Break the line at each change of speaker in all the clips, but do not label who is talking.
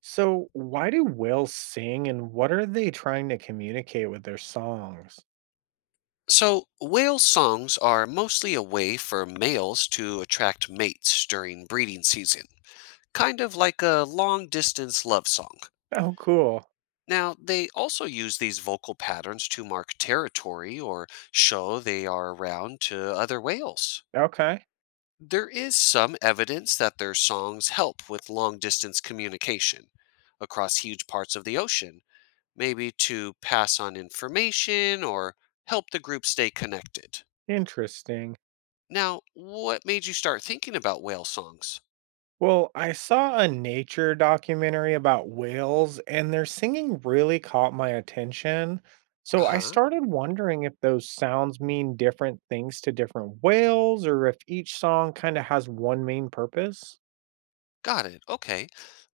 So, why do whales sing and what are they trying to communicate with their songs?
So, whale songs are mostly a way for males to attract mates during breeding season, kind of like a long distance love song.
Oh, cool.
Now, they also use these vocal patterns to mark territory or show they are around to other whales.
Okay.
There is some evidence that their songs help with long distance communication across huge parts of the ocean, maybe to pass on information or help the group stay connected.
Interesting.
Now, what made you start thinking about whale songs?
Well, I saw a nature documentary about whales and their singing really caught my attention.
Uh
So, I
huh.
started wondering if those sounds mean different things to different whales or if each song kind of has one main purpose.
Got it. Okay.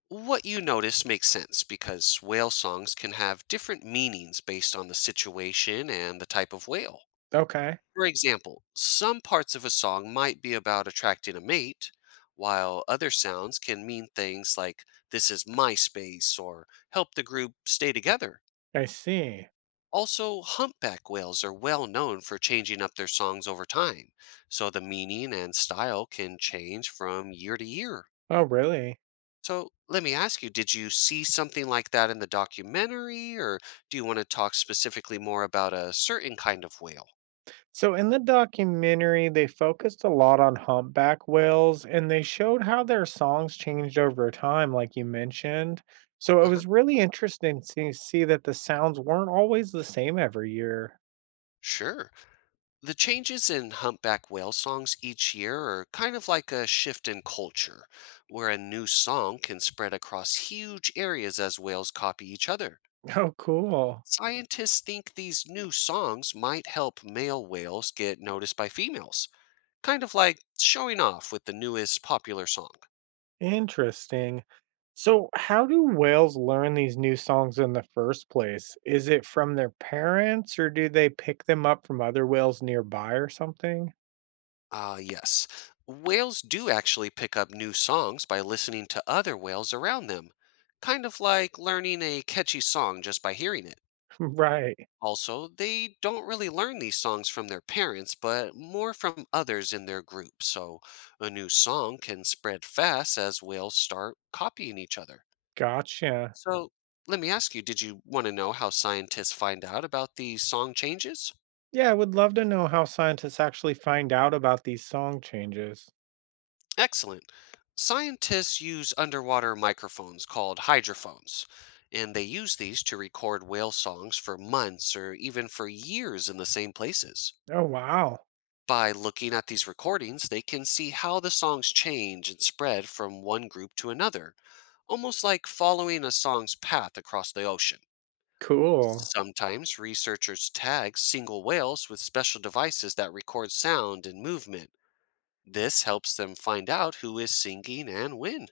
What you noticed makes sense because whale songs can have different meanings based on the situation and the type of whale.
Okay.
For example, some parts of a song might be about attracting a mate, while other sounds can mean things like, this is my space, or help the group stay together.
I see.
Also, humpback whales are well known for changing up their songs over time, so the meaning and style can change from year to year.
Oh, really?
So, let me ask you, did you see something like that in the documentary, or do you want to talk specifically more about a certain kind of whale?
So in the documentary, they focused a lot on humpback whales and they showed how their songs changed over time, like you mentioned. So it
Uh huh.
was really interesting to see that the sounds weren't always the same every year.
Sure. The changes in humpback whale songs each year are kind of like a shift in culture, where a new song can spread across huge areas as whales copy each other.
Oh, cool.
Scientists think these new songs might help male whales get noticed by females, kind of like showing off with the newest popular song.
Interesting. So, how do whales learn these new songs in the first place? Is it from their parents or do they pick them up from other whales nearby or something?
Ah, yes. Whales do actually pick up new songs by listening to other whales around them, kind of like learning a catchy song just by hearing it.
Right.
Also, they don't really learn these songs from their parents, but more from others in their group, so a new song can spread fast as whales start copying each other.
Gotcha.
So, let me ask you, did you want to know how scientists find out about these song changes?
Yeah, I would love to know how scientists actually find out about these song changes.
Excellent. Scientists use underwater microphones called hydrophones, and they use these to record whale songs for months or even for years in the same places.
Oh, wow.
By looking at these recordings, they can see how the songs change and spread from one group to another, almost like following a song's path across the ocean.
Cool.
Sometimes researchers tag single whales with special devices that record sound and movement. This helps them find out who is singing and when.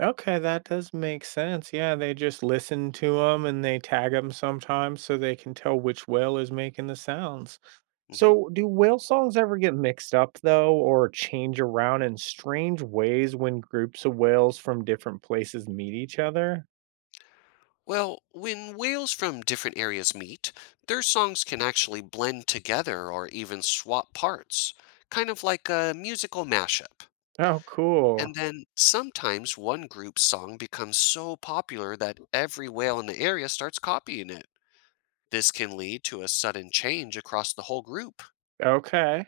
Okay, that does make sense. Yeah, they just listen to them and they tag them sometimes so they can tell which whale is making the sounds.
Hmm.
So, do whale songs ever get mixed up, though, or change around in strange ways when groups of whales from different places meet each other?
Well, when whales from different areas meet, their songs can actually blend together or even swap parts, kind of like a musical mashup.
Oh, cool.
And then sometimes one group's song becomes so popular that every whale in the area starts copying it. This can lead to a sudden change across the whole group.
Okay,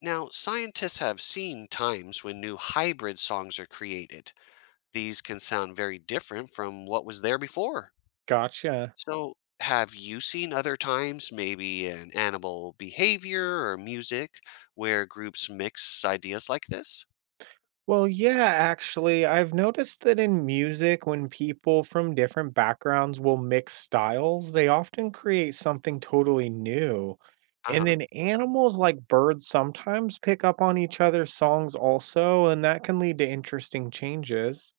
Now, scientists have seen times when new hybrid songs are created. These can sound very different from what was there before.
gotcha.
So, have you seen other times, maybe in animal behavior or music, where groups mix ideas like this?
Well, yeah, actually, I've noticed that in music, when people from different backgrounds will mix styles, they often create something totally new.
Uh
And
huh.
then animals like birds sometimes pick up on each other's songs also, and that can lead to interesting changes.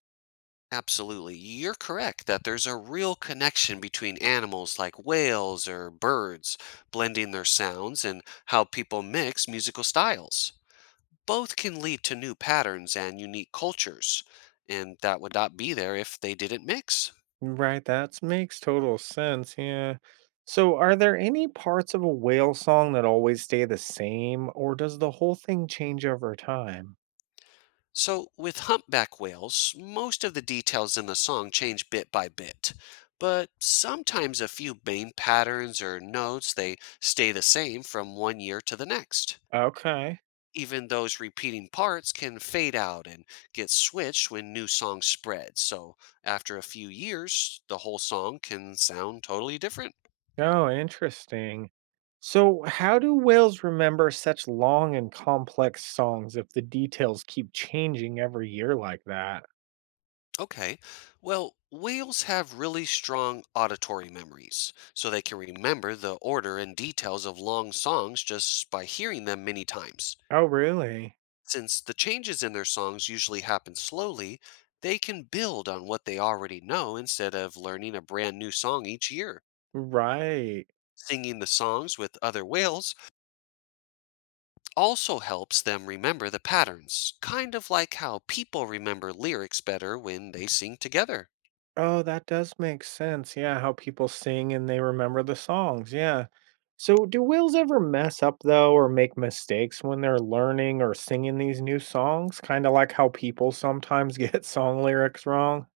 Absolutely. You're correct that there's a real connection between animals like whales or birds, blending their sounds and how people mix musical styles. Both can lead to new patterns and unique cultures, and that would not be there if they didn't mix.
Right, that makes total sense. Yeah. So, are there any parts of a whale song that always stay the same, or does the whole thing change over time?
So, with humpback whales, most of the details in the song change bit by bit, but sometimes a few main patterns or notes they stay the same from one year to the next.
Okay.
Even those repeating parts can fade out and get switched when new songs spread. So after a few years, the whole song can sound totally different.
Oh, interesting. So, how do whales remember such long and complex songs if the details keep changing every year like that?
Okay, well, whales have really strong auditory memories, so they can remember the order and details of long songs just by hearing them many times.
Oh, really?
Since the changes in their songs usually happen slowly, they can build on what they already know instead of learning a brand new song each year.
Right.
Singing the songs with other whales also helps them remember the patterns, kind of like how people remember lyrics better when they sing together.
Oh, that does make sense. Yeah, how people sing and they remember the songs. Yeah. So, do whales ever mess up, though, or make mistakes when they're learning or singing these new songs? Kind of like how people sometimes get song lyrics wrong.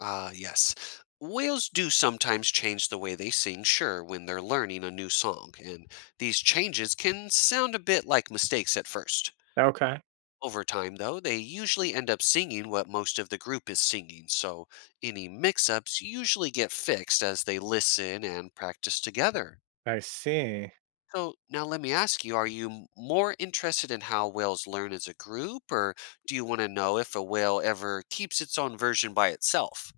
Ah, yes. Whales do sometimes change the way they sing, sure, when they're learning a new song, and these changes can sound a bit like mistakes at first.
Okay,
Over time, though, they usually end up singing what most of the group is singing, so any mix ups usually get fixed as they listen and practice together.
I see.
So now let me ask you, are you more interested in how whales learn as a group, or do you want to know if a whale ever keeps its own version by itself?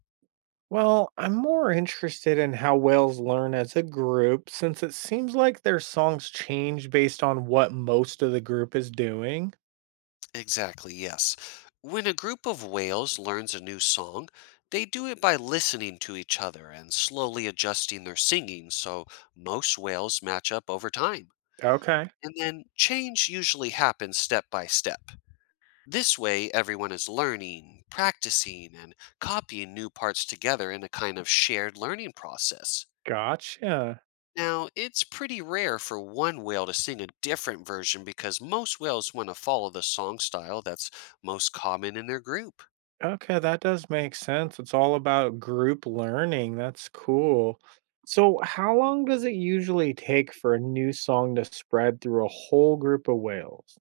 Well, I'm more interested in how whales learn as a group since it seems like their songs change based on what most of the group is doing.
Exactly, yes. When a group of whales learns a new song, they do it by listening to each other and slowly adjusting their singing, so most whales match up over time.
Okay,
And then change usually happens step by step. This way, everyone is learning, practicing, and copying new parts together in a kind of shared learning process.
gotcha.
Now, it's pretty rare for one whale to sing a different version because most whales want to follow the song style that's most common in their group.
Okay, that does make sense. It's all about group learning. That's cool. So, how long does it usually take for a new song to spread through a whole group of whales?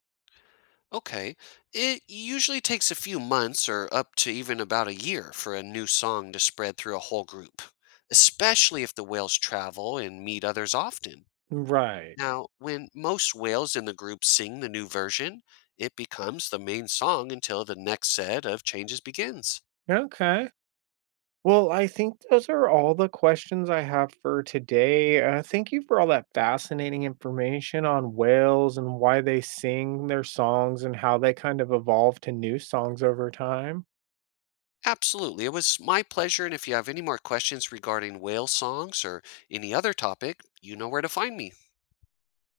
Okay, it usually takes a few months or up to even about a year for a new song to spread through a whole group, especially if the whales travel and meet others often.
Right.
Now, when most whales in the group sing the new version, it becomes the main song until the next set of changes begins.
Okay. Well, I think those are all the questions I have for today. Thank you for all that fascinating information on whales and why they sing their songs and how they kind of evolve to new songs over time.
Absolutely. It was my pleasure. And if you have any more questions regarding whale songs or any other topic, you know where to find me.